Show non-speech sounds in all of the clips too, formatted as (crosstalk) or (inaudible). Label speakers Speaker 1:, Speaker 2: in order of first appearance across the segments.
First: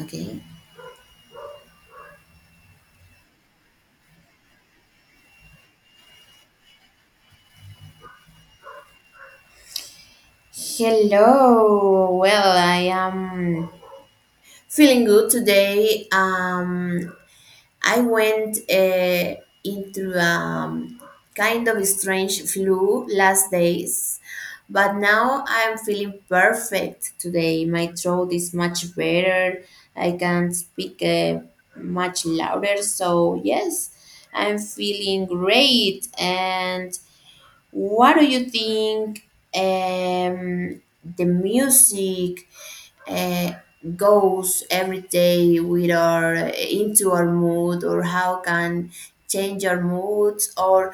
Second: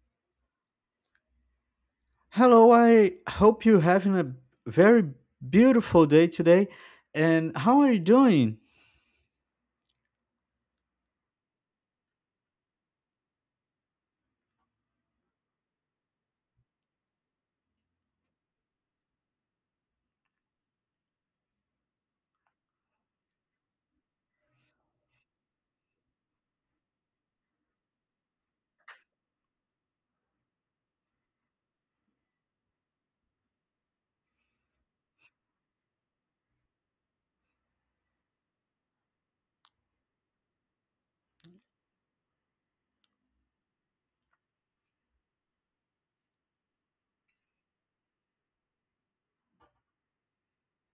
Speaker 1: Okay.
Speaker 2: Hello, I hope you're having a very beautiful day today. And how are you doing?
Speaker 1: Hello. Well, I am feeling good today. I went into kind of a strange flu last days, but now I'm feeling perfect today. My throat is much better. I can speak much louder. So yes, I'm feeling great and what do you think, um, the music uh, goes every day with our into our mood, or how can change our moods, or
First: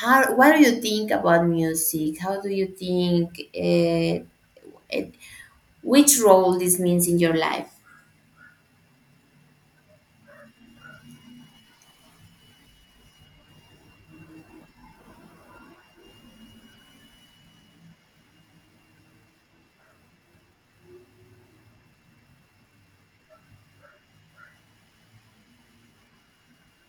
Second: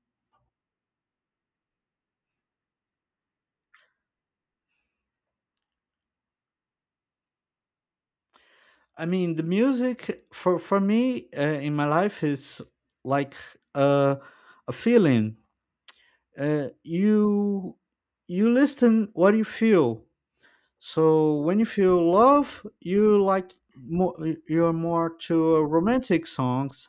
Speaker 1: how? What do you think about music? How do you think, it, which role this means in your life?
Speaker 2: I mean, the music for me in my life is like, uh, a feeling. Uh, you you listen what you feel. So when you feel love, you like more, you're more to romantic songs.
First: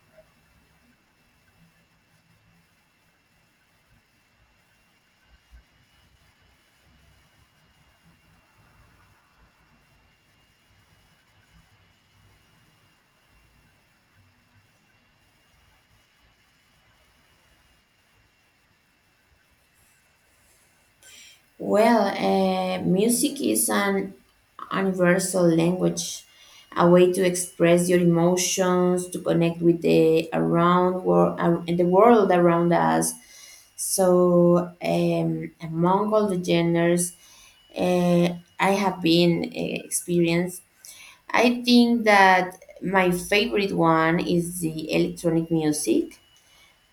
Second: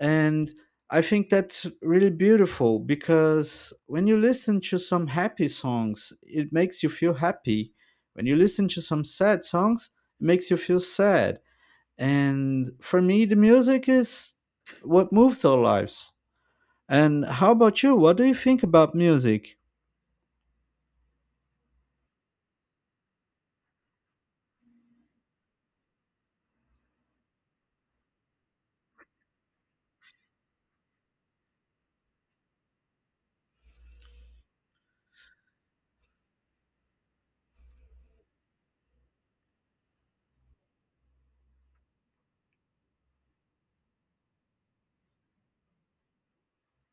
Speaker 2: And I think that's really beautiful because when you listen to some happy songs, it makes you feel happy. When you listen to some sad songs, it makes you feel sad. And for me, the music is what moves our lives. And how about you? What do you think about music?
Speaker 1: Well, music is an universal language, a way to express your emotions, to connect with the around world and the world around us. So, among all the genders, I have been experienced, I think that my favorite one is the electronic music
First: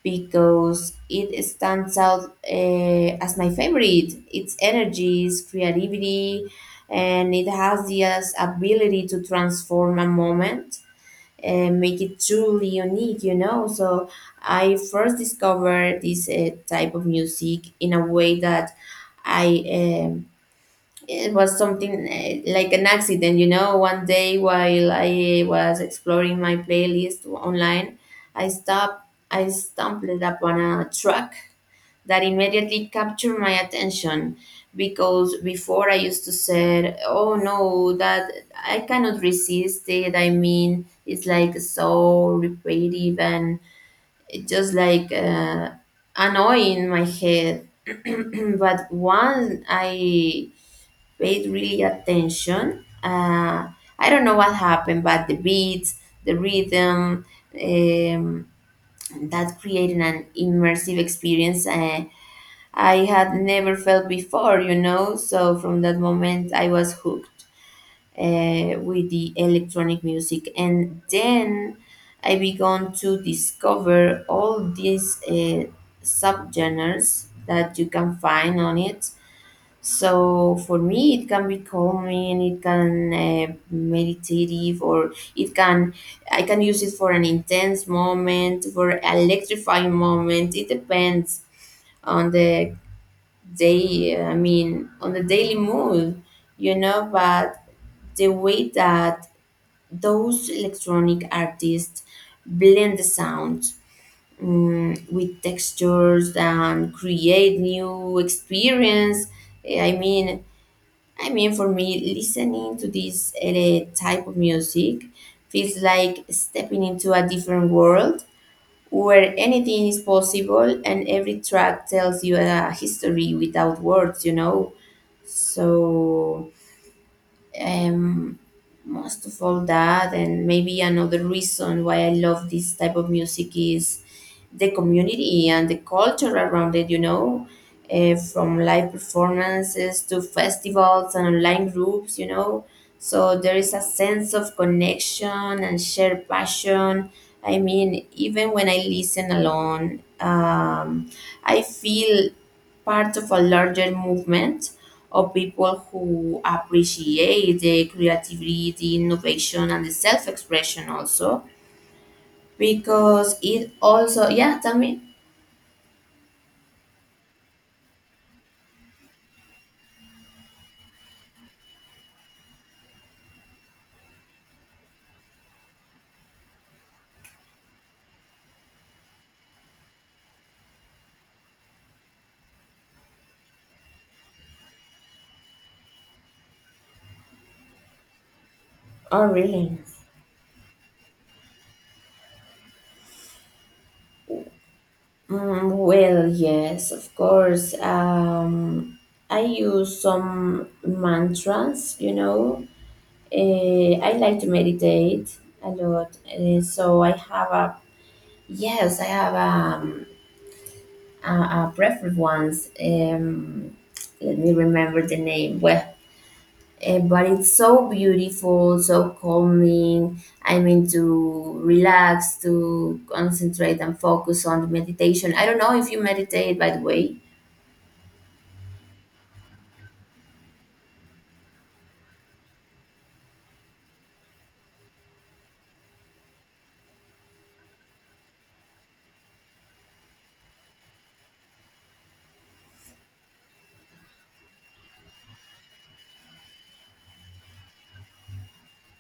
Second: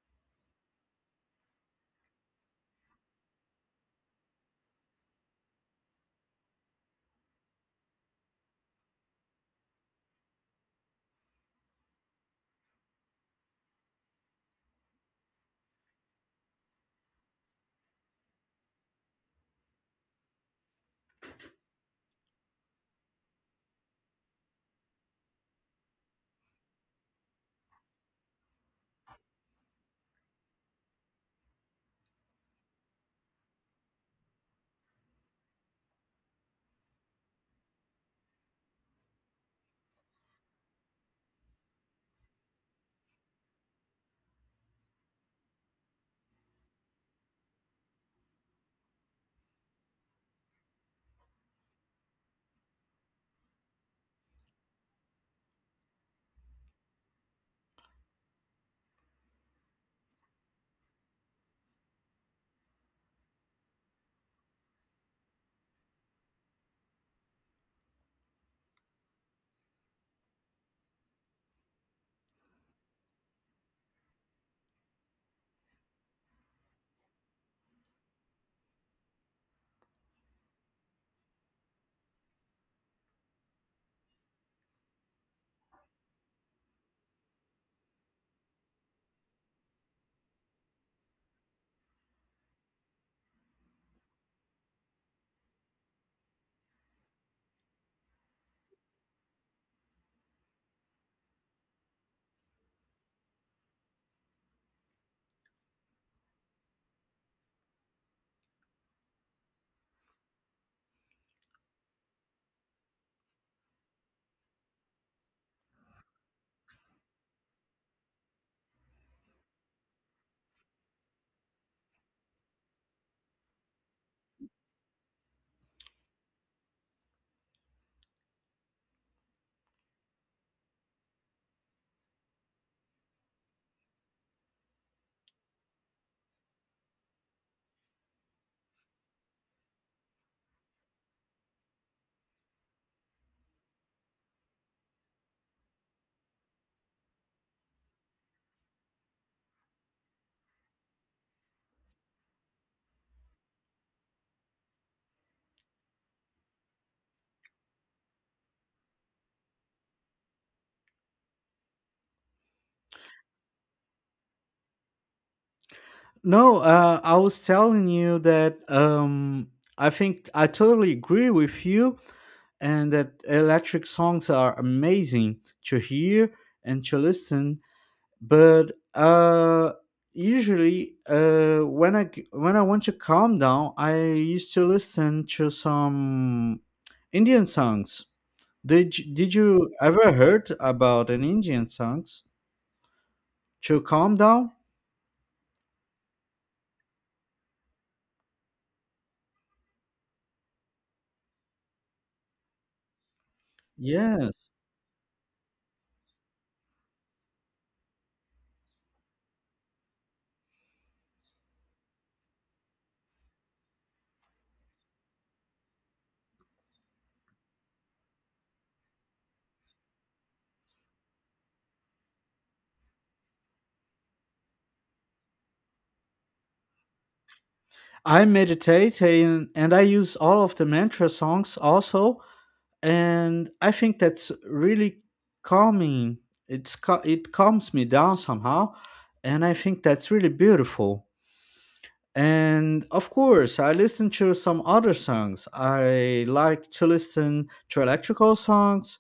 Speaker 1: because it stands out as my favorite. Its energy, its creativity, and it has the ability to transform a moment and make it truly unique. So I first discovered this type of music in a way that I eh, it was something like an accident, you know, one day while I was exploring my playlist online, I stumbled upon a track that immediately captured my attention, because before I used to say, oh no, that I cannot resist it. I mean, it's like so repetitive and it just like annoying my head. (clears throat) But once I paid really attention. I don't know what happened, but the beats, the rhythm, um, that created an immersive experience I had never felt before. So from that moment, I was hooked with the electronic music, and then I began to discover all these subgenres that you can find on it. So for me, it can be calming, it can meditative, or it can I can use it for an intense moment, for an electrifying moment. It depends on the day. I mean, on the daily mood. But the way that those electronic artists blend the sound, with textures and create new experience. eh, I mean I mean, for me, listening to this type of music feels like stepping into a different world where anything is possible and every track tells you a history without words, you know? So um, most of all that, and maybe another reason why I love this type of music is the community and the culture around it, from live performances to festivals and online groups, so there is a sense of connection and shared passion. I mean, even when I listen alone, I feel part of a larger movement of people who appreciate the creativity, the innovation, and the self expression also. Because it also, yeah, tell me.
Speaker 2: No, I was telling you that I think I totally agree with you and that electric songs are amazing to hear and to listen, but usually, when I want to calm down, I used to listen to some Indian songs. Did
Speaker 1: Oh,
Speaker 2: did you
Speaker 1: really?
Speaker 2: ever heard about an Indian songs to calm down?
Speaker 1: Mm, well, yes, of course. I use some mantras. I like to
Speaker 2: Yes,
Speaker 1: meditate a lot. So I have a, yes, I have uh, a preferred ones. Let me remember the name. Well, but it's so beautiful, so calming. I mean, to relax, to concentrate and focus on the meditation. I don't know if you meditate, by the way.
Speaker 2: I meditate, and I use all of the mantra songs also, and I think that's really calming. It calms me down somehow, and I think that's really beautiful. And of course, I listen to some other songs. I like to listen to electrical songs.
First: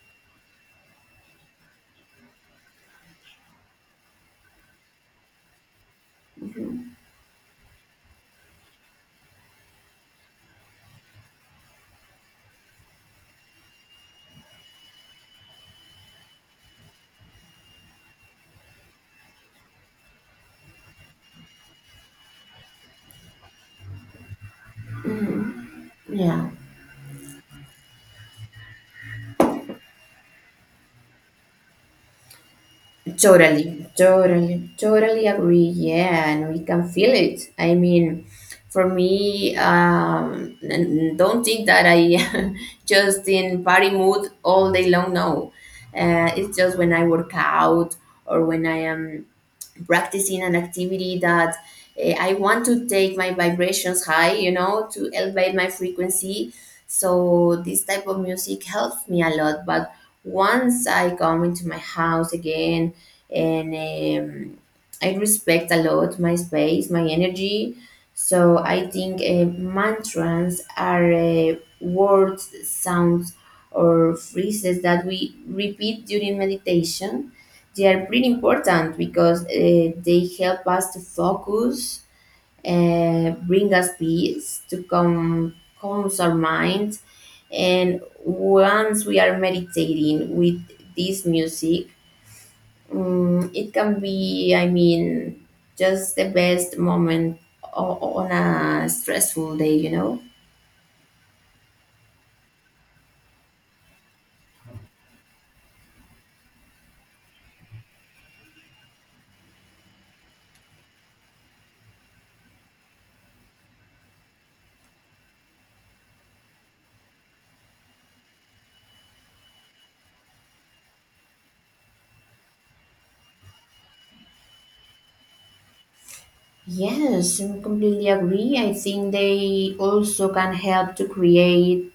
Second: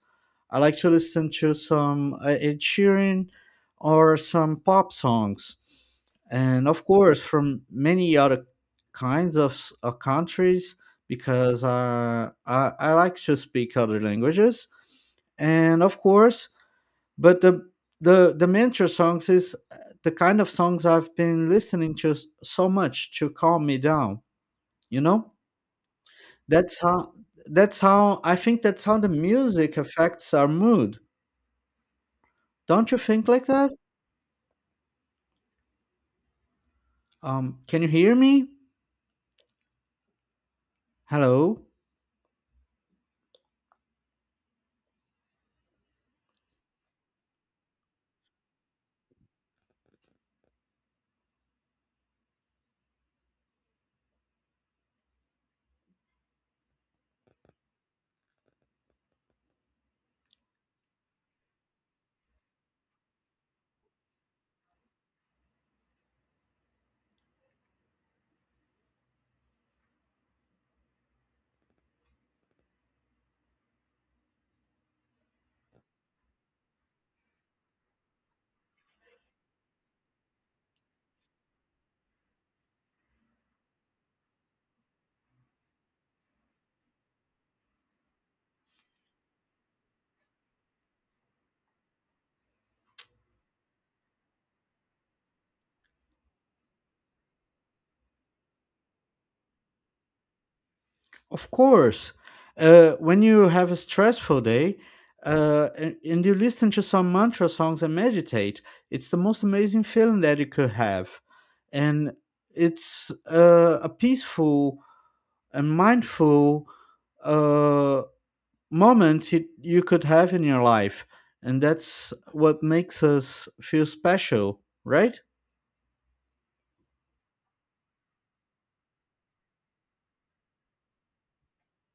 Speaker 2: I like to listen to some, Ed Sheeran or some pop songs. And of
Speaker 1: Mhm.
Speaker 2: course, from many other kinds of countries, because I like to speak other languages. And of course, but the mantra songs is, the kind of songs I've been listening to so much to calm me down. You know,
Speaker 1: Mhm. Yeah.
Speaker 2: that's how that's how I think that's how the music affects our mood. Don't you think like that?
Speaker 1: Totally, totally, totally agree. Yeah, and we can feel it. I
Speaker 2: Can you hear
Speaker 1: mean,
Speaker 2: me?
Speaker 1: for me, don't
Speaker 2: Hello.
Speaker 1: think that I (laughs) just in party mood all day long. No, it's just when I work out or when I am practicing an activity that I want to take my vibrations high, to elevate my frequency. So this type of music helps me a lot. But once I come into my house again and um, I respect a lot my space, my energy. So I think mantras are words, sounds, or phrases that we repeat during meditation. They are pretty important because they help us to focus, bring us peace, to calm, calms our minds. And once we are meditating with this music, it can be, I mean, just the best moment on a stressful day, you know?
Speaker 2: Of course. When you have a stressful day, and you listen to some mantra songs and meditate, it's the most amazing feeling that you could have. And it's, a peaceful and mindful, uh, moment you could have in your life. And that's what makes us feel special, right?
Speaker 1: Yes, I completely agree. I think they also can help to create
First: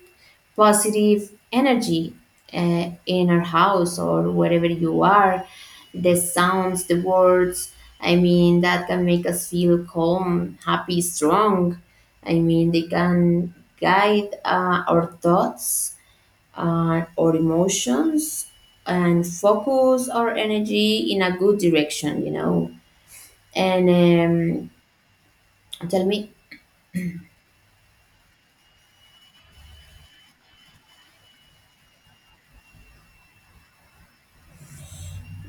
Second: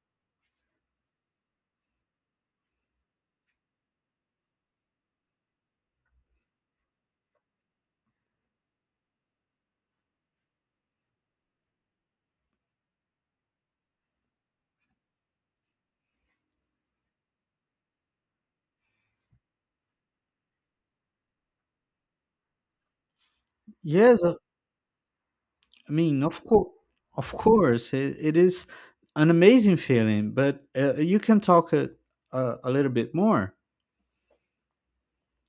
Speaker 1: positive energy in our house or wherever you are, the sounds, the words. I mean, that can make us feel calm, happy, strong. I mean, they can guide our thoughts, our emotions, and focus our energy in a good direction, you know. And
Speaker 2: Yes, I
Speaker 1: tell
Speaker 2: mean,
Speaker 1: me.
Speaker 2: of course, it is an amazing feeling, but you can talk a little bit more.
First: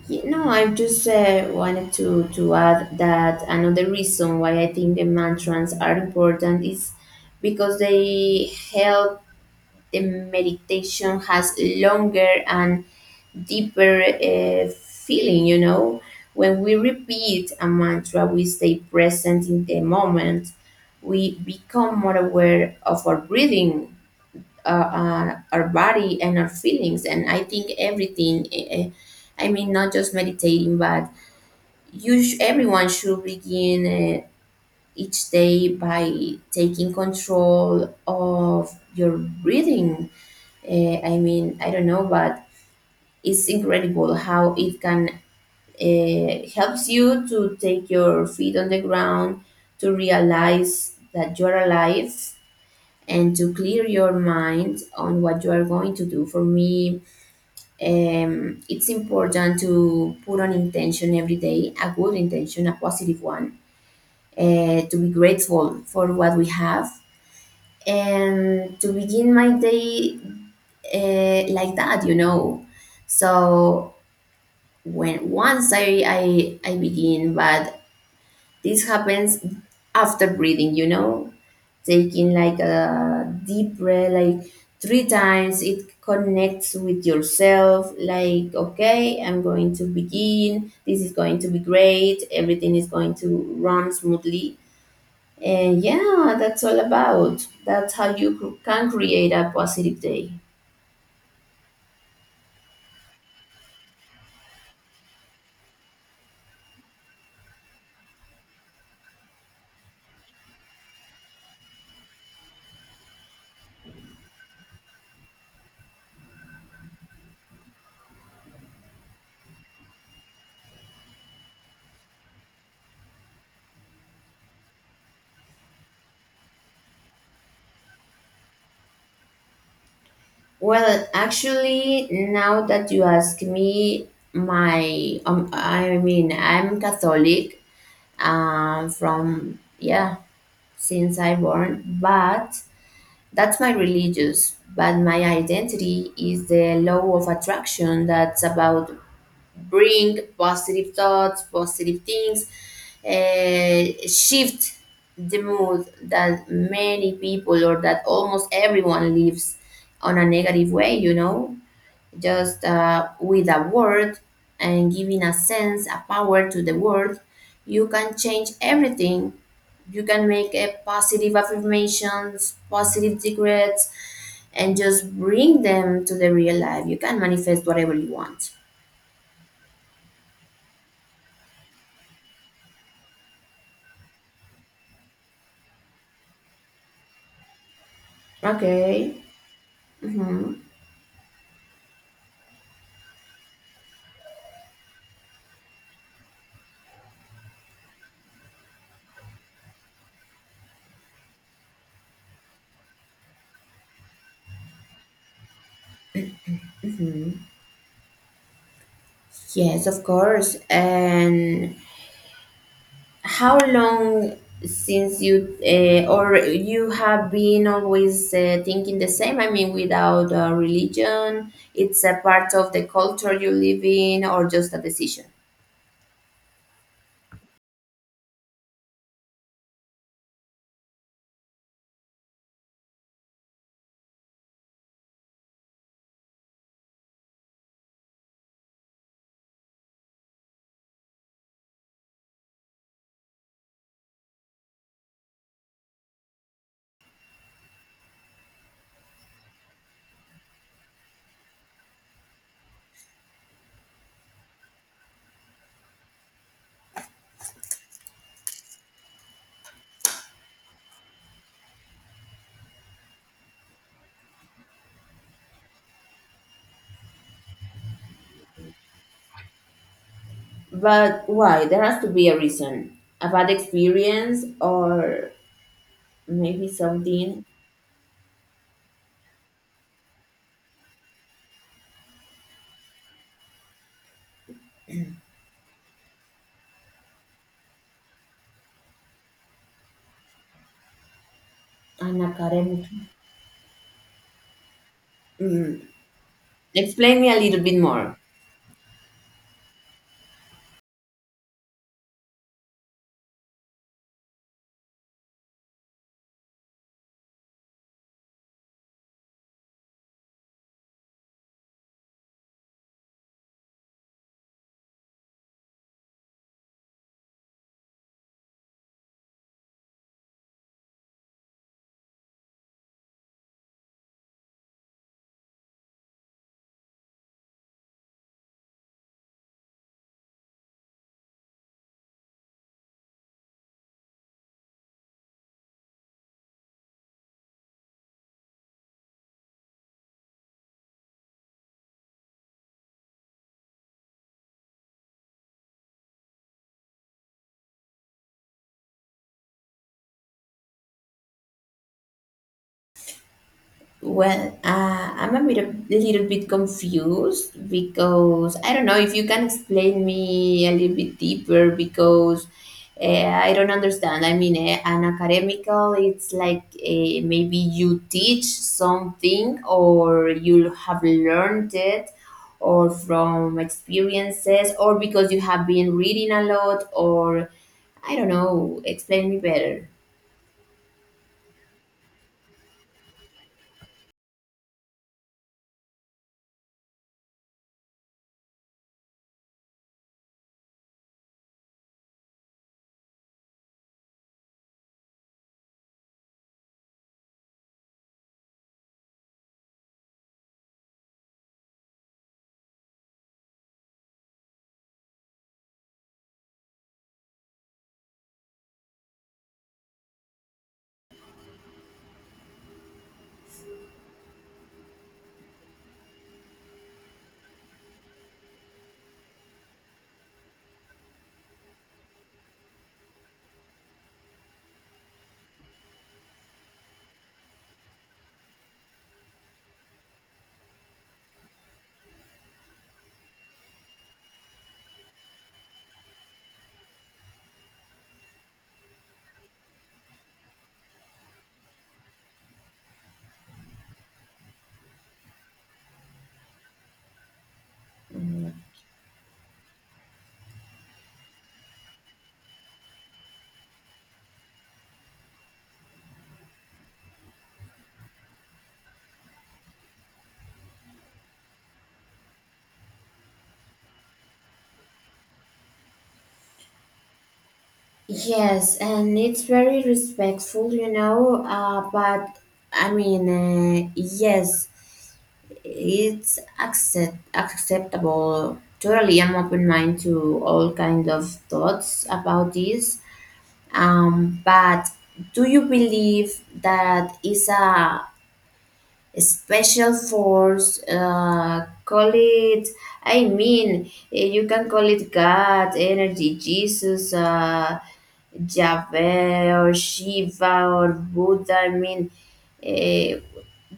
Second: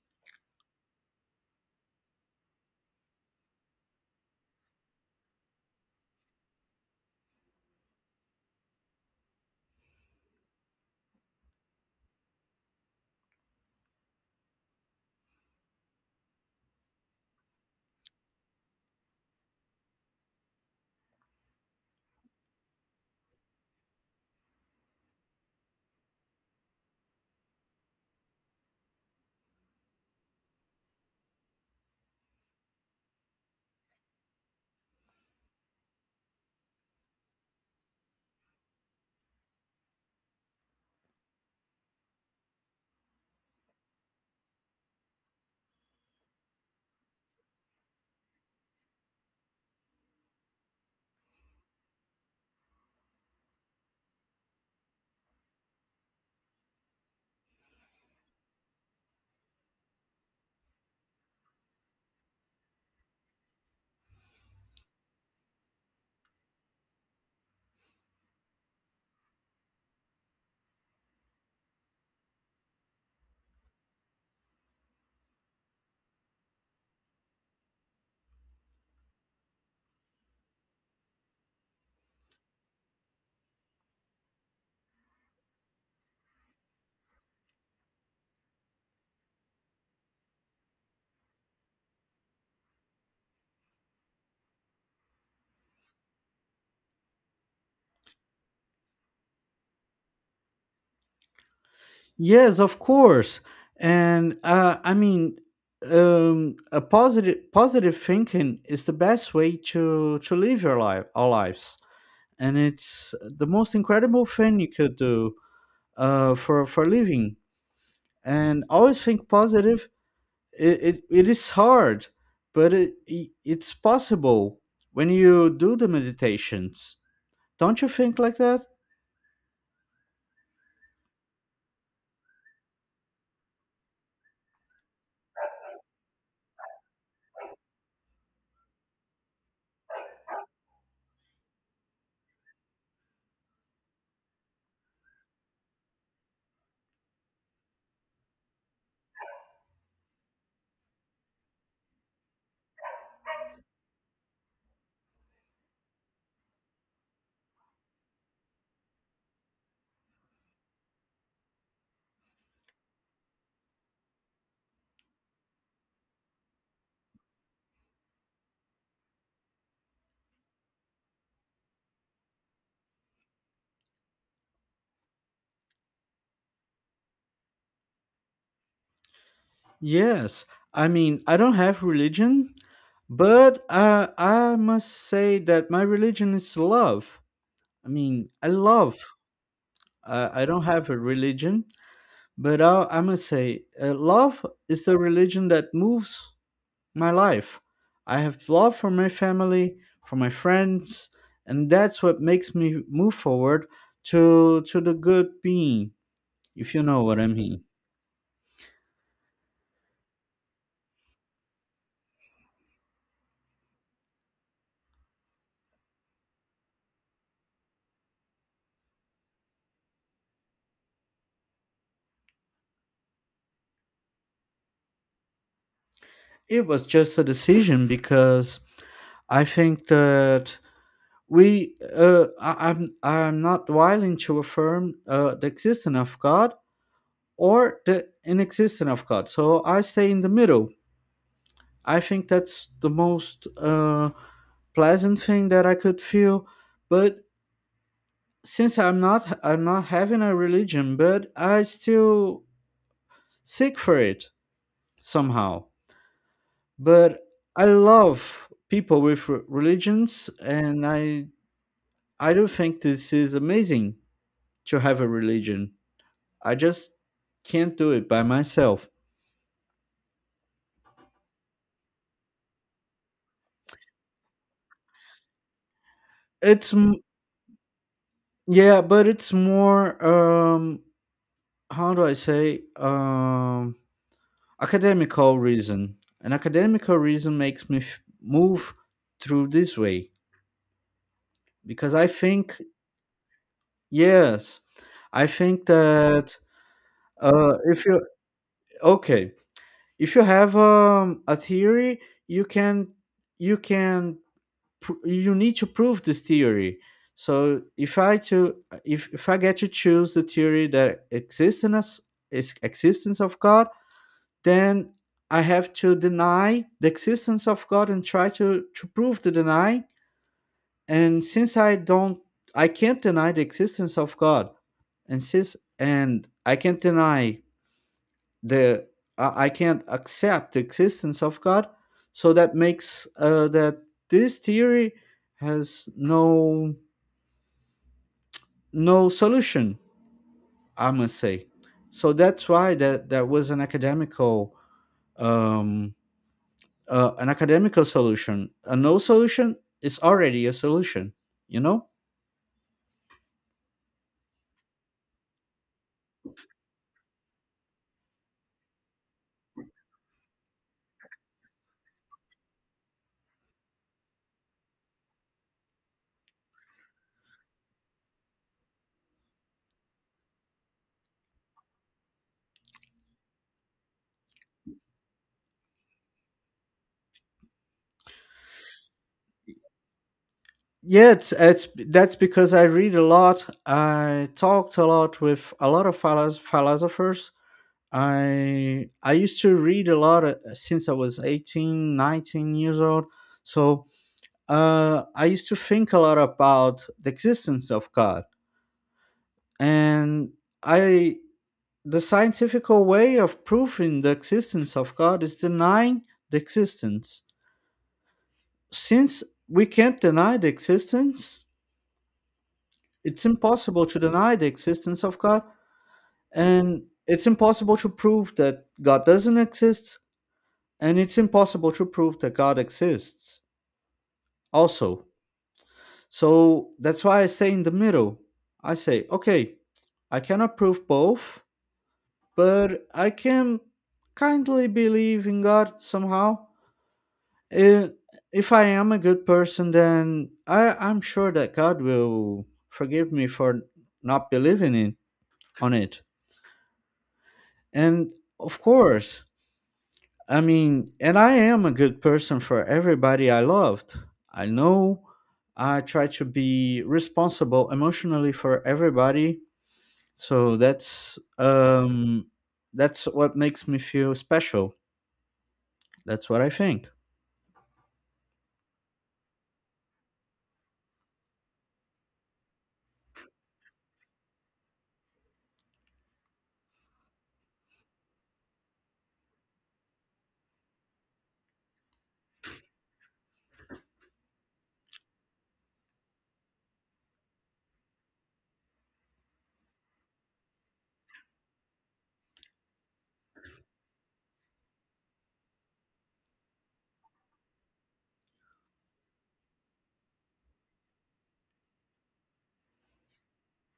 Speaker 1: You know, I just wanted to add that another reason why I think the mantras are important is because they help the meditation has longer and deeper feeling. When we repeat a mantra, we stay present in the moment. We become more aware of our breathing, our body, and our feelings. And I think everything, I mean, not just meditating, but everyone should begin each day by taking control of your breathing. I mean, I don't know, but it's incredible how it can helps you to take your feet on the ground, to realize that you're alive, and to clear your mind on what you are going to do. For me, it's important to put an intention every day, a good intention, a positive one, to be grateful for what we have and to begin my day like that, you know. So when once I begin, but this happens after breathing, taking like a deep breath, like three times. It connects with yourself. Like, okay, I'm going to begin. This is going to be great. Everything is going to run smoothly. And yeah, that's all about. That's how you can create a positive day.
Speaker 2: Yes, of course, and I mean, a positive thinking is the best way to live your life, our lives, and it's the most incredible thing you could do, for living. And always think positive. It is hard, but it's possible when you do the meditations. Don't you think like that?
Speaker 1: Well, actually, now that you ask me, my I mean, I'm Catholic, from yeah since I born, but that's my religious. But my identity is the law of attraction. That's about bring positive thoughts, positive things, uh, shift the mood that many people or that almost everyone lives on a negative way, you know, just with a word and giving a sense, a power to the word, you can change everything. You can make a positive affirmations, positive decrees, and just bring them to the real life. You can manifest whatever you want.
Speaker 2: Yes, I mean, I don't have religion, but I must say that my religion is love. I mean, I love.
Speaker 1: Okay.
Speaker 2: I
Speaker 1: Hmm.
Speaker 2: don't have a religion, but I must say, love is the religion that moves my life. I have love for my family, for my friends, and that's what makes me move forward to the good being, if you know what I
Speaker 1: Hmm.
Speaker 2: mean.
Speaker 1: Yes, of course. And how long since you or you have been always thinking the same? I mean, without religion, it's a part of the culture you live in, or just a decision?
Speaker 2: It was just a decision because I think that we I'm not willing to affirm the existence of God or the inexistence of God. So I stay in the middle. I think that's the most, pleasant thing that I could feel, but since I'm not having a religion, but I still seek for it somehow. But I love people with religions, and I do think this is amazing to have a religion. I just can't do it by myself.
Speaker 1: But why? There has to be a reason. A bad experience, or maybe
Speaker 2: It's m-
Speaker 1: something
Speaker 2: yeah, but it's more, how do I say, academical reason. An academical reason makes me move through this way because I
Speaker 1: an
Speaker 2: think,
Speaker 1: academic.
Speaker 2: yes, I think
Speaker 1: Mm.
Speaker 2: that,
Speaker 1: Explain me a little bit
Speaker 2: if you
Speaker 1: more.
Speaker 2: okay, if you have, a theory, you can you can you need to prove this theory. So if I get to choose the theory that existence of God, then I have to deny the existence of God and try to prove the deny. And since I don't, I can't deny the existence of God, and since, and I can't deny the, I can't accept the existence of God. So that makes, that this theory has no solution, I must say. So that's why that was um an academical solution. A no solution is already a solution you know
Speaker 1: Well, I'm a little bit confused because I don't know if you can explain me a little bit deeper, because uh, I don't understand. I mean, an academical, it's like maybe you teach something or you have learned it or from experiences or because you have been reading a lot or I don't know. Explain me better.
Speaker 2: Yeah, it's that's because I read a lot. I talked a lot with a lot of philosophers. I used to read a lot, since I was 18, 19 years old. So, I used to think a lot about the existence of God, and I the scientific way of proving the existence of God is denying the existence. Since we can't deny the existence, it's impossible to deny the existence of God, and it's impossible to prove that God doesn't exist, and it's impossible to prove that God exists also. So that's why I stay in the middle. I say, okay, I cannot prove both, but I can kindly believe in God somehow. Eh, If I am a good person, then I'm sure that God will forgive me for not believing in on it. And
Speaker 1: Mm.
Speaker 2: of course, I mean, and I am a good person for everybody I loved. I know I try to be responsible emotionally for everybody. So that's what makes me feel special. That's what I think.
Speaker 1: Yes, and it's very respectful. But I mean, yes, it's acceptable. Totally, I'm open mind to all kind of thoughts about this. But do you believe that is a special force, call it, I mean, you can call it god, energy, Jesus, Jahveh or Shiva or Buddha. I mean, eh,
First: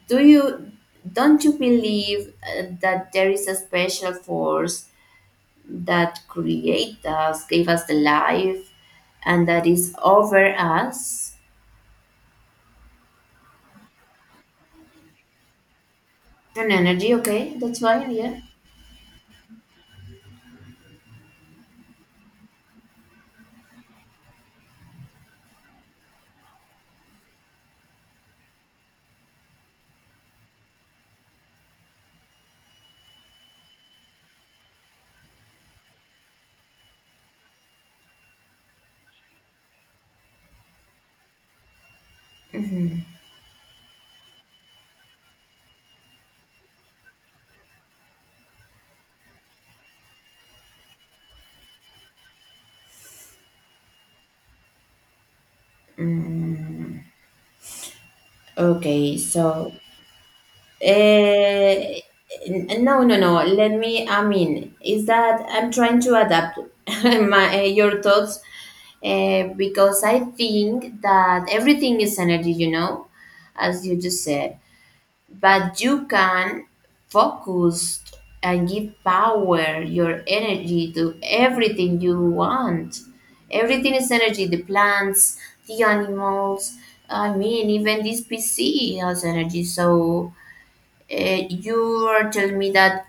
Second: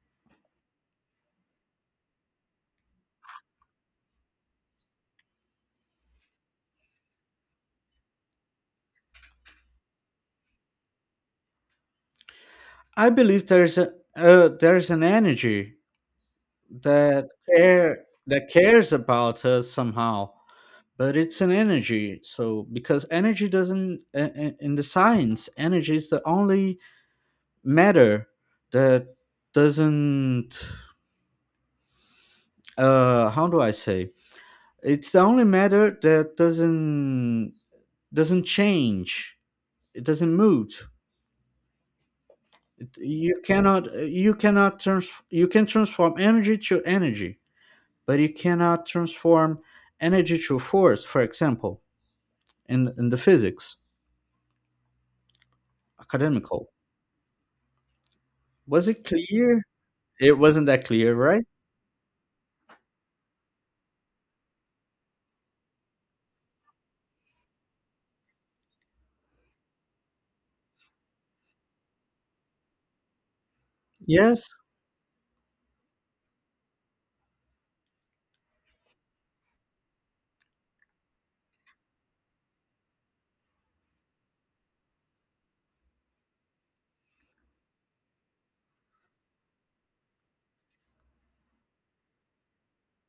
Speaker 1: do you don't you believe that there is a special force that created us, gave us the life, and that is over us?
Speaker 2: I believe there's an energy
Speaker 1: An energy,
Speaker 2: that
Speaker 1: okay, that's
Speaker 2: care
Speaker 1: fine, yeah.
Speaker 2: that cares about us somehow. But it's an energy, so because energy doesn't, in the science, energy is the only matter that doesn't, how do I say, it's the only matter that doesn't change. It doesn't move. You cannot trans you can transform energy to energy, but you cannot transform energy to force, for example, in the physics, academical.
Speaker 1: Mm,
Speaker 2: Was it
Speaker 1: okay,
Speaker 2: clear?
Speaker 1: so.
Speaker 2: It wasn't that clear, right?
Speaker 1: Eh, no, no, no. Let me. I mean, is that I'm trying to adapt (laughs) your thoughts, because I think that everything is energy, you know, as you just
Speaker 2: Yes.
Speaker 1: said. But you can focus and give power, your energy to everything you want. Everything is energy. The plants, the animals. I mean, even this PC has energy. So you are telling me that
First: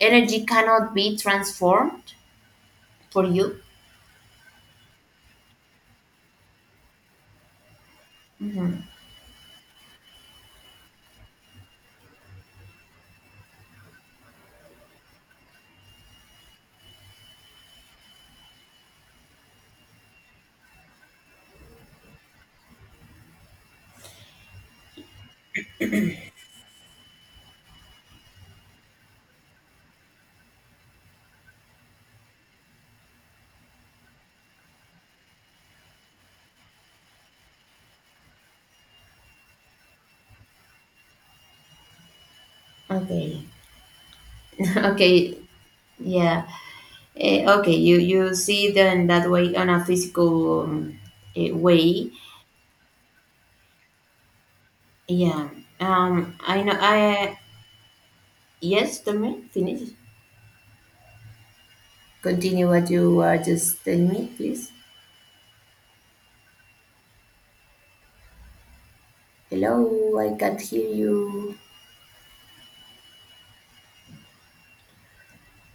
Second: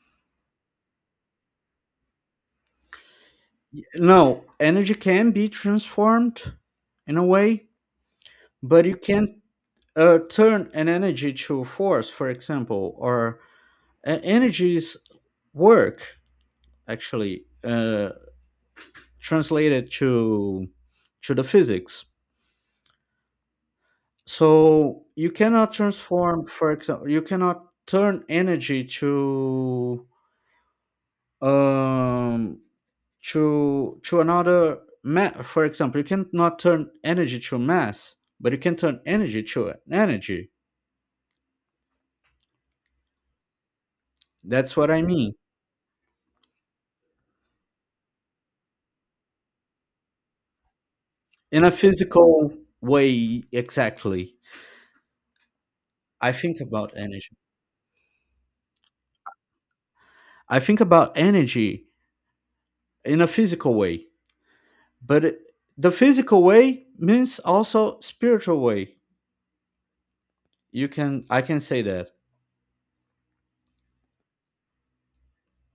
Speaker 1: energy cannot be transformed for you.
Speaker 2: No, energy can be transformed in a way, but you can't, turn an energy to force, for example, or, energy is work, actually, translated to the physics. So you cannot transform, for example, you cannot turn energy um to to another for example, you cannot turn energy to mass, but you can turn energy to energy.
Speaker 1: Okay. (laughs)
Speaker 2: That's what I mean.
Speaker 1: Okay. Yeah. Okay. You see it that way on a physical
Speaker 2: In a
Speaker 1: way.
Speaker 2: physical way, exactly.
Speaker 1: Yeah.
Speaker 2: i think
Speaker 1: I know.
Speaker 2: about
Speaker 1: I
Speaker 2: energy
Speaker 1: yes. Tell me. Finish.
Speaker 2: i think about energy
Speaker 1: Continue what you
Speaker 2: in a
Speaker 1: are
Speaker 2: physical
Speaker 1: just
Speaker 2: way,
Speaker 1: telling me, please.
Speaker 2: but the physical way means also spiritual way.
Speaker 1: Hello. I can't hear
Speaker 2: you can i
Speaker 1: you.
Speaker 2: can say that.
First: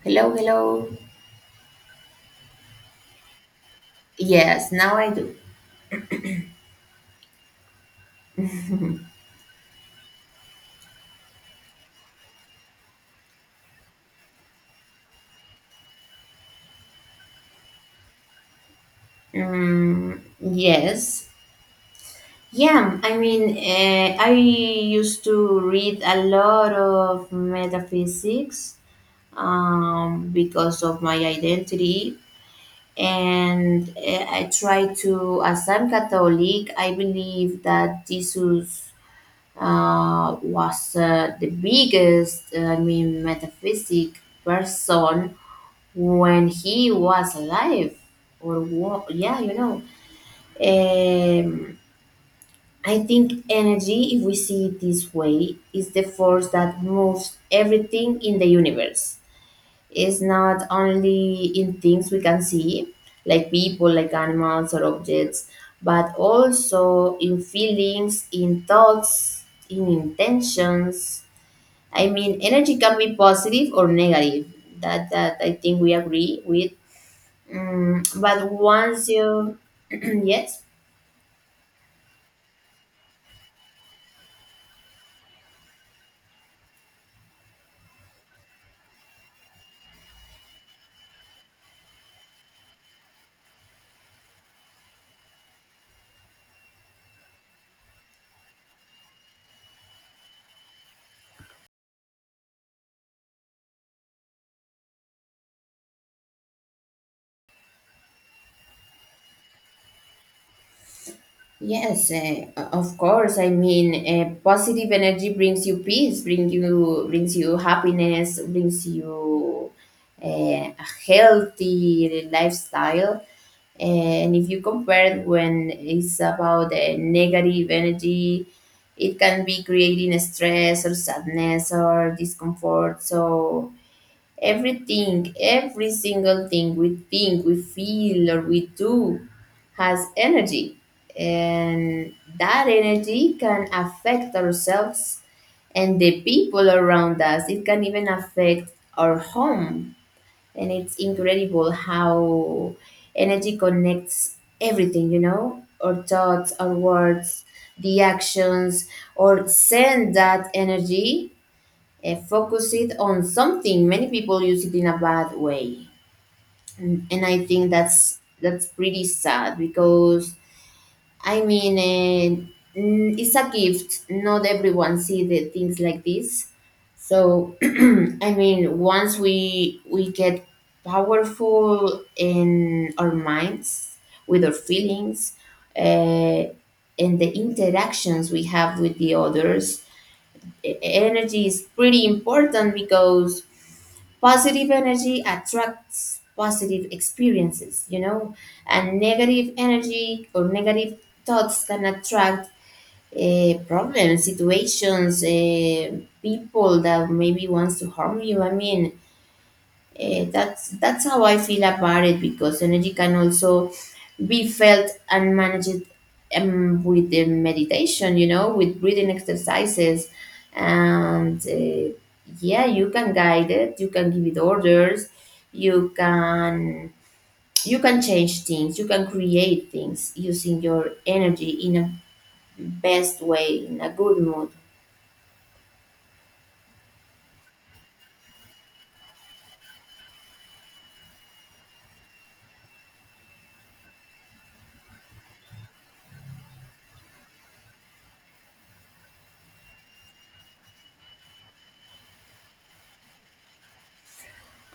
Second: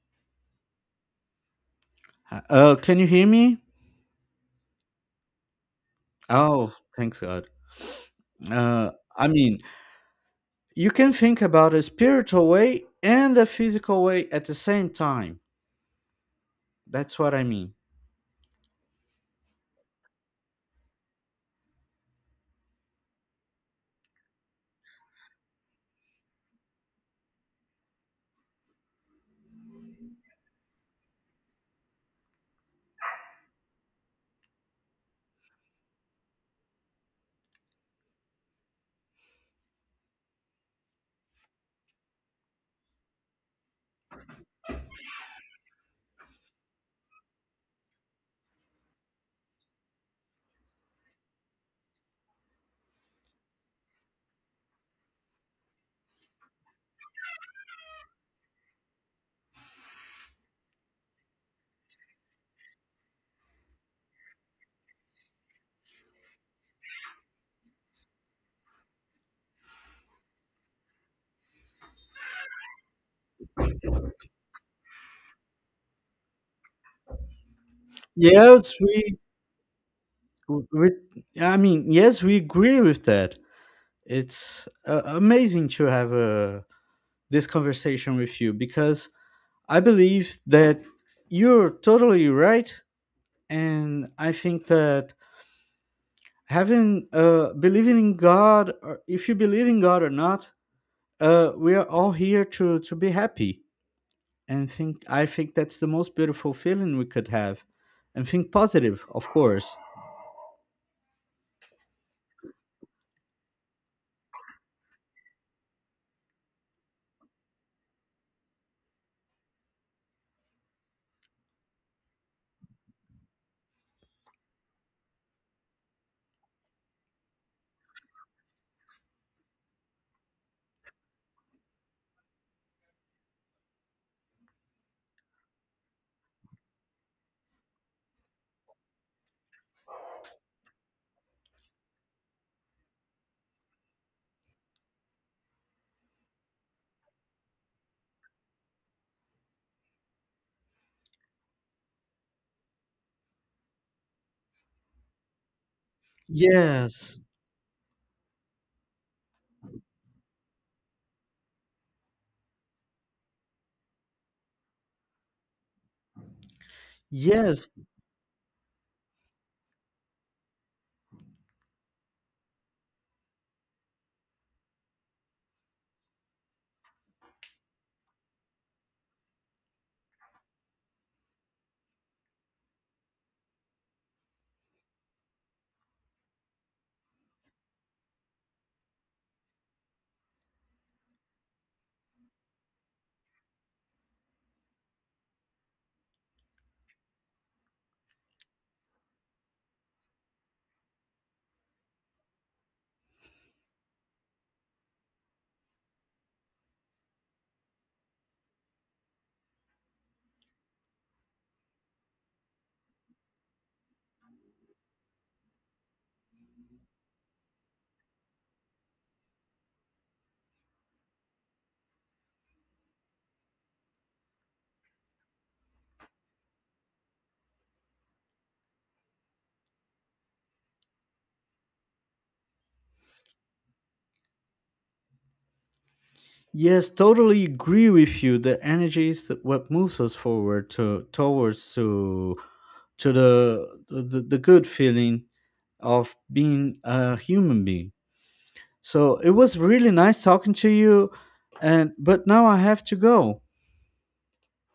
Speaker 1: Hello. Hello.
Speaker 2: Can you hear me?
Speaker 1: Yes. Now I do.
Speaker 2: Oh, thanks God. uh I mean, you can think about a spiritual way and a physical way at the same time. That's what I mean.
Speaker 1: Yes. Yeah, I mean, I used to read a lot of metaphysics, because of my identity, and I try to, as I'm Catholic, I believe that Jesus was the biggest, I mean, metaphysic person when he was alive, or yeah. Um, I think energy, if we see it this way, is the force that moves everything in the universe. It's not only in things we can see, like people, like animals or objects, but also in feelings, in thoughts, in intentions. I mean, energy can be positive or negative. That I think we agree with. Mm, but
Speaker 2: Yes, we,
Speaker 1: (clears throat) yes.
Speaker 2: we I mean, yes, we agree with that. It's, amazing to have, this conversation with you because I believe that you're totally right, and I think that having believing in God, or if you believe in God or not, we are all here to be happy and think I think that's the most beautiful feeling we could have. And think positive, of course.
Speaker 1: Yes, of course. I mean, positive energy brings you peace, brings you happiness, brings you a healthy lifestyle. And if you compare it when it's about negative energy, it can be creating stress or sadness or discomfort. So everything, every single thing we think, we feel, or we do has energy. And that energy can affect ourselves and the people around us. It can even affect our home. And it's incredible how energy connects everything, you know, our thoughts, our
Speaker 2: Yes.
Speaker 1: words, the actions, or send that energy, focus it on something. Many people use it in a bad way, and I think
Speaker 2: Yes.
Speaker 1: that's pretty sad because I mean it's a gift. Not everyone see the things like this. So (clears throat) I mean, once we get powerful in our minds with our feelings. Uh, and the interactions we have with the others energy is pretty important because positive energy attracts positive experiences, you know, and negative energy or negative thoughts can attract problems, situations, people that maybe wants to harm you. I mean, that's how I feel about it because energy can also be felt and managed with the meditation, you know, with breathing exercises. And yeah, you can guide it, you can give it orders, you can you can change things, you can create things using your energy in a best way, in a good mood.
Speaker 2: Yes, totally agree with you. The energy is what moves us forward to towards to the good feeling of being a human being. So it was really nice talking to you, and but now I have to go.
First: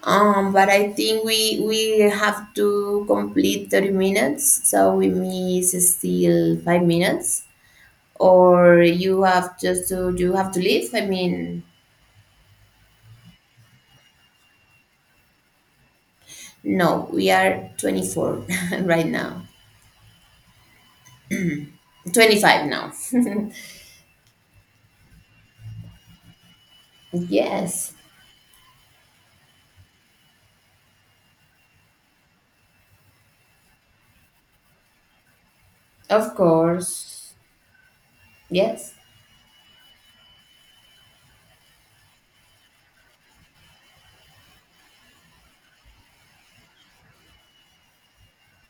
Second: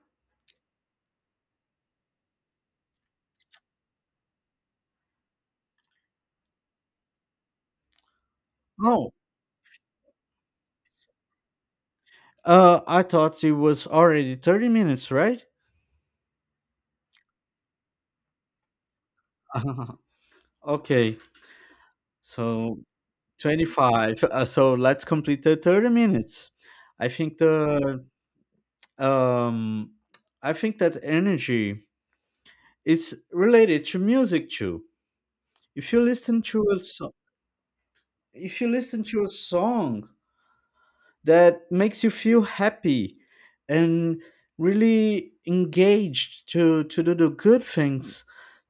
Speaker 1: But I think we have to complete 30 minutes, so we miss still 5 minutes. Or you
Speaker 2: Oh.
Speaker 1: have just to you have to leave, I mean.
Speaker 2: I thought it was already 30 minutes, right?
Speaker 1: No, we are 24 (laughs) right now.
Speaker 2: (laughs) okay.
Speaker 1: 25
Speaker 2: So
Speaker 1: now. (laughs)
Speaker 2: 25. So let's complete the 30 minutes. I think
Speaker 1: Yes,
Speaker 2: the um I think that energy is related to music too. If you
Speaker 1: of
Speaker 2: listen to a song,
Speaker 1: course.
Speaker 2: if you
Speaker 1: Yes.
Speaker 2: listen to a song that makes you feel happy and really engaged to do the good things,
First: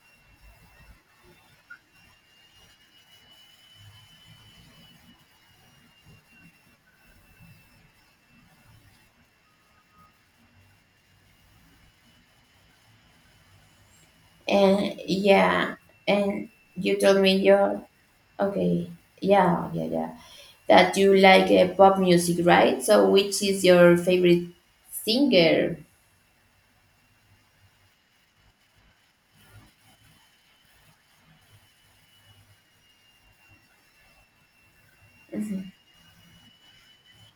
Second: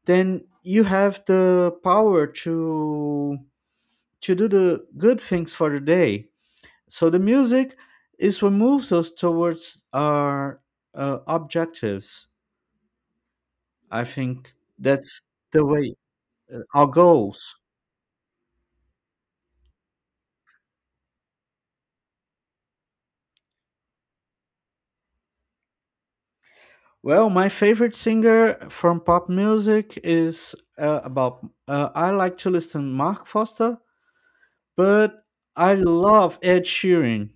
Speaker 2: then you have the power to do the good things for the day. So the music is what moves us towards our, objectives. I think
Speaker 1: And
Speaker 2: that's the
Speaker 1: yeah.
Speaker 2: way,
Speaker 1: And
Speaker 2: our
Speaker 1: you told me
Speaker 2: goals.
Speaker 1: you're okay. Yeah, yeah, yeah, that you like pop music, right? So which is your favorite singer?
Speaker 2: Well, my favorite singer from pop music is, about. I like to listen Mark Foster, but
Speaker 1: Mhm.
Speaker 2: I love Ed Sheeran.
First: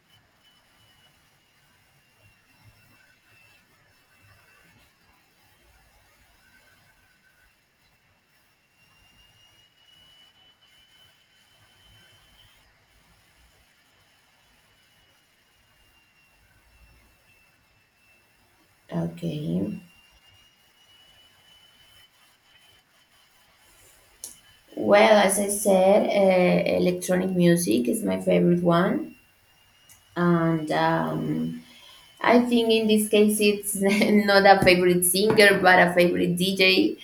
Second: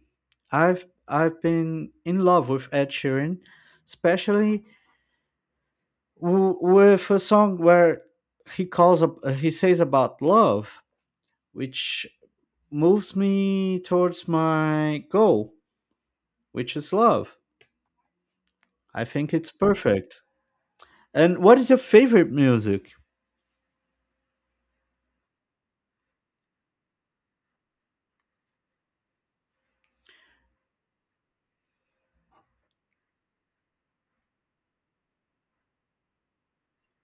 Speaker 2: I've been in love with Ed Sheeran, especially with a song where he calls up. He says about love, which moves me towards my goal, which is love. I think it's
Speaker 1: Okay,
Speaker 2: perfect. And what is your favorite music?
Speaker 1: well, as I said, electronic music is my favorite one, and I think in this case it's (laughs) not a favorite singer but a favorite DJ,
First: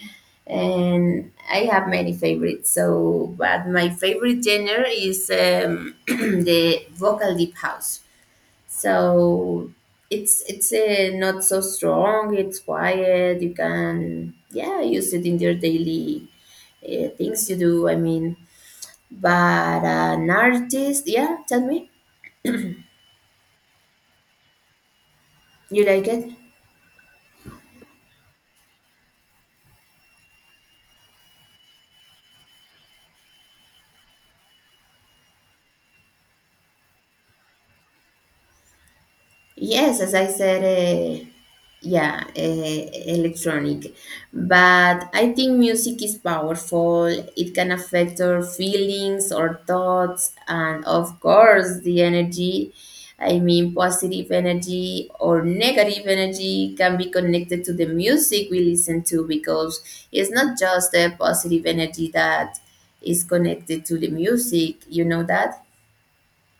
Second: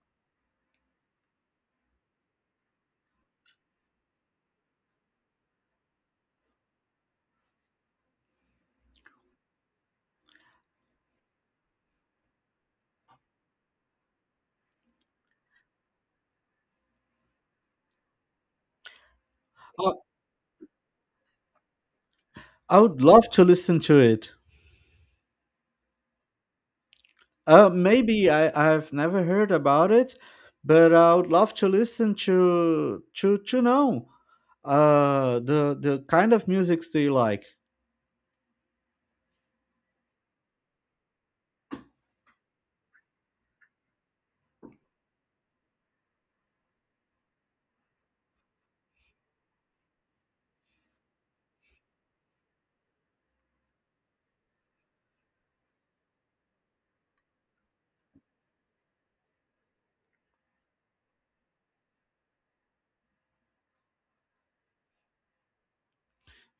Speaker 1: and I have many favorites. So, but my favorite genre is (clears throat) the vocal deep house. So it's not so strong. It's quiet. You can, yeah, use it in your daily things you do. I mean, but
Speaker 2: I
Speaker 1: an artist, yeah. Tell me,
Speaker 2: I would love to listen to it.
Speaker 1: you like it?
Speaker 2: Maybe I've never heard about it, but I would love to listen to know, the kind of music do you like?
Speaker 1: Yes, as I said, yeah, electronic. But I think music is powerful. It can affect our feelings, our thoughts, and of course, the energy. I mean, positive energy or negative energy can be connected to the music we listen to because it's not just the positive energy that is connected to the music. You know that?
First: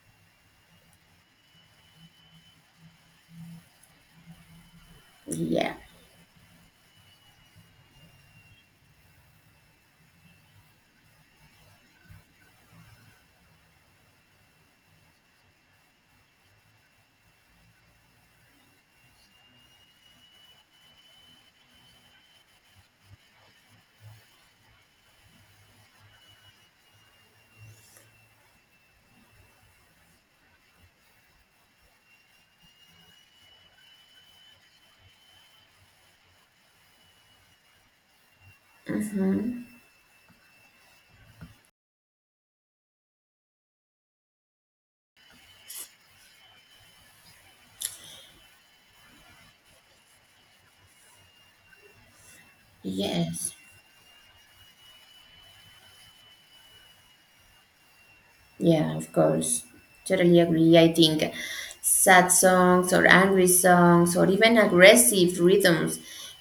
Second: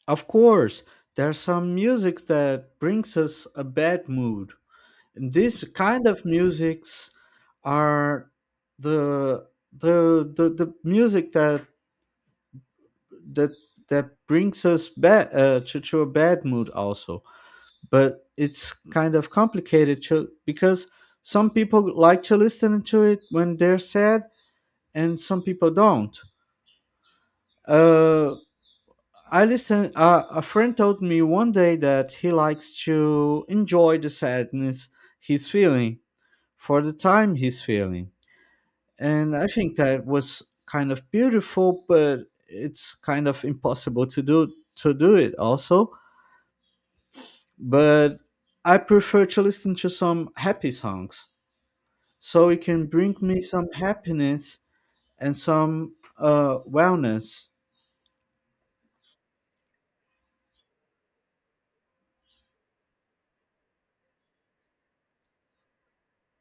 Speaker 2: Of course, there's some music that brings us a bad mood. These
Speaker 1: Yeah.
Speaker 2: kind of musics are the the music that that brings us back, to a bad mood also, but it's kind of complicated because some people like to listen to it when they're sad, and some people don't, uh, I listen a friend told me one day that he likes to enjoy the sadness he's feeling, for the time he's feeling. And I
Speaker 1: Mm-hmm.
Speaker 2: think that was kind of beautiful, but it's kind of impossible to do it also. But I prefer to listen to some happy songs, so it can bring me
Speaker 1: Yes.
Speaker 2: some happiness and some, wellness.
Speaker 1: Yeah, of course. Totally agree. I think sad songs or angry songs or even aggressive rhythms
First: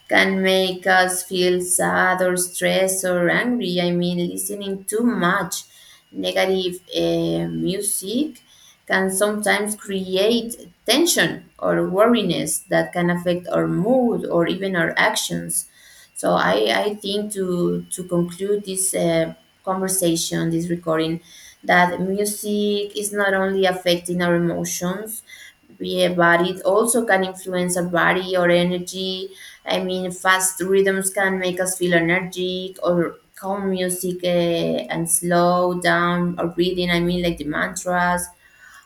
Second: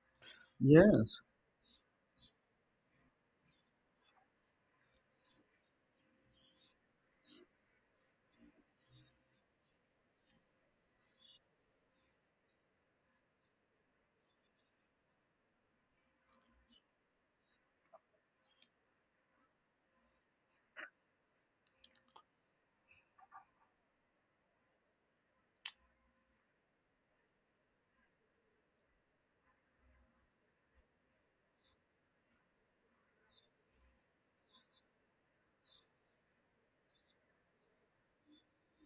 Speaker 1: can make us
Speaker 2: Yes,
Speaker 1: feel sad or stressed or angry. I mean, listening too much negative music can sometimes create tension or worriness that can affect our mood or even our actions. So I think to conclude this conversation, this recording, that music is not only affecting our emotions, yeah, but it also can influence our body or energy. I mean, fast rhythms can make us feel energetic, or calm music and slow down or breathing. I mean, like the mantras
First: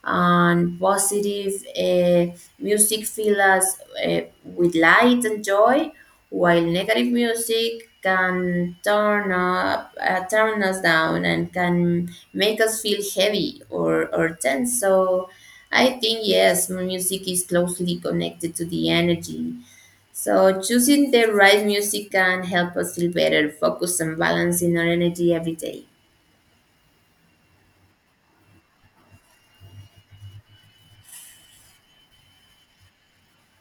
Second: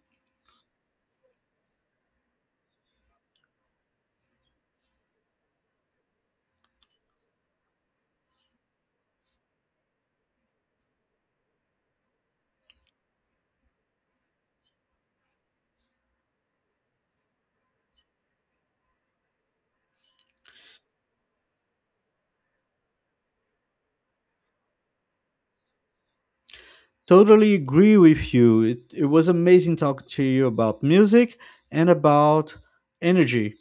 Speaker 1: and positive music fill us uh, with light and joy, while negative music can turn up, turn us down, and can make us feel heavy or tense. So I think, yes, music is closely connected to the energy, so choosing the right music can help us feel better, focus and balance in our energy every day.
Speaker 2: totally agree with you. It was amazing talking to you about music and about energy.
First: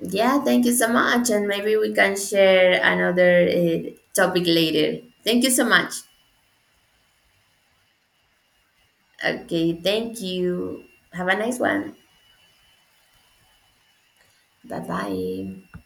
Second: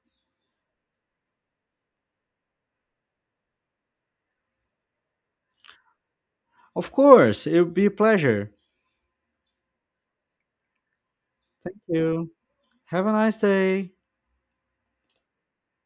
Speaker 1: Yeah, thank you so much, and maybe we can share another topic later. Thank you so much.
Speaker 2: Of course, it would be a pleasure.
Speaker 1: Okay, thank you. Have a nice
Speaker 2: Thank
Speaker 1: one.
Speaker 2: you. Have a nice day.
Speaker 1: Bye bye.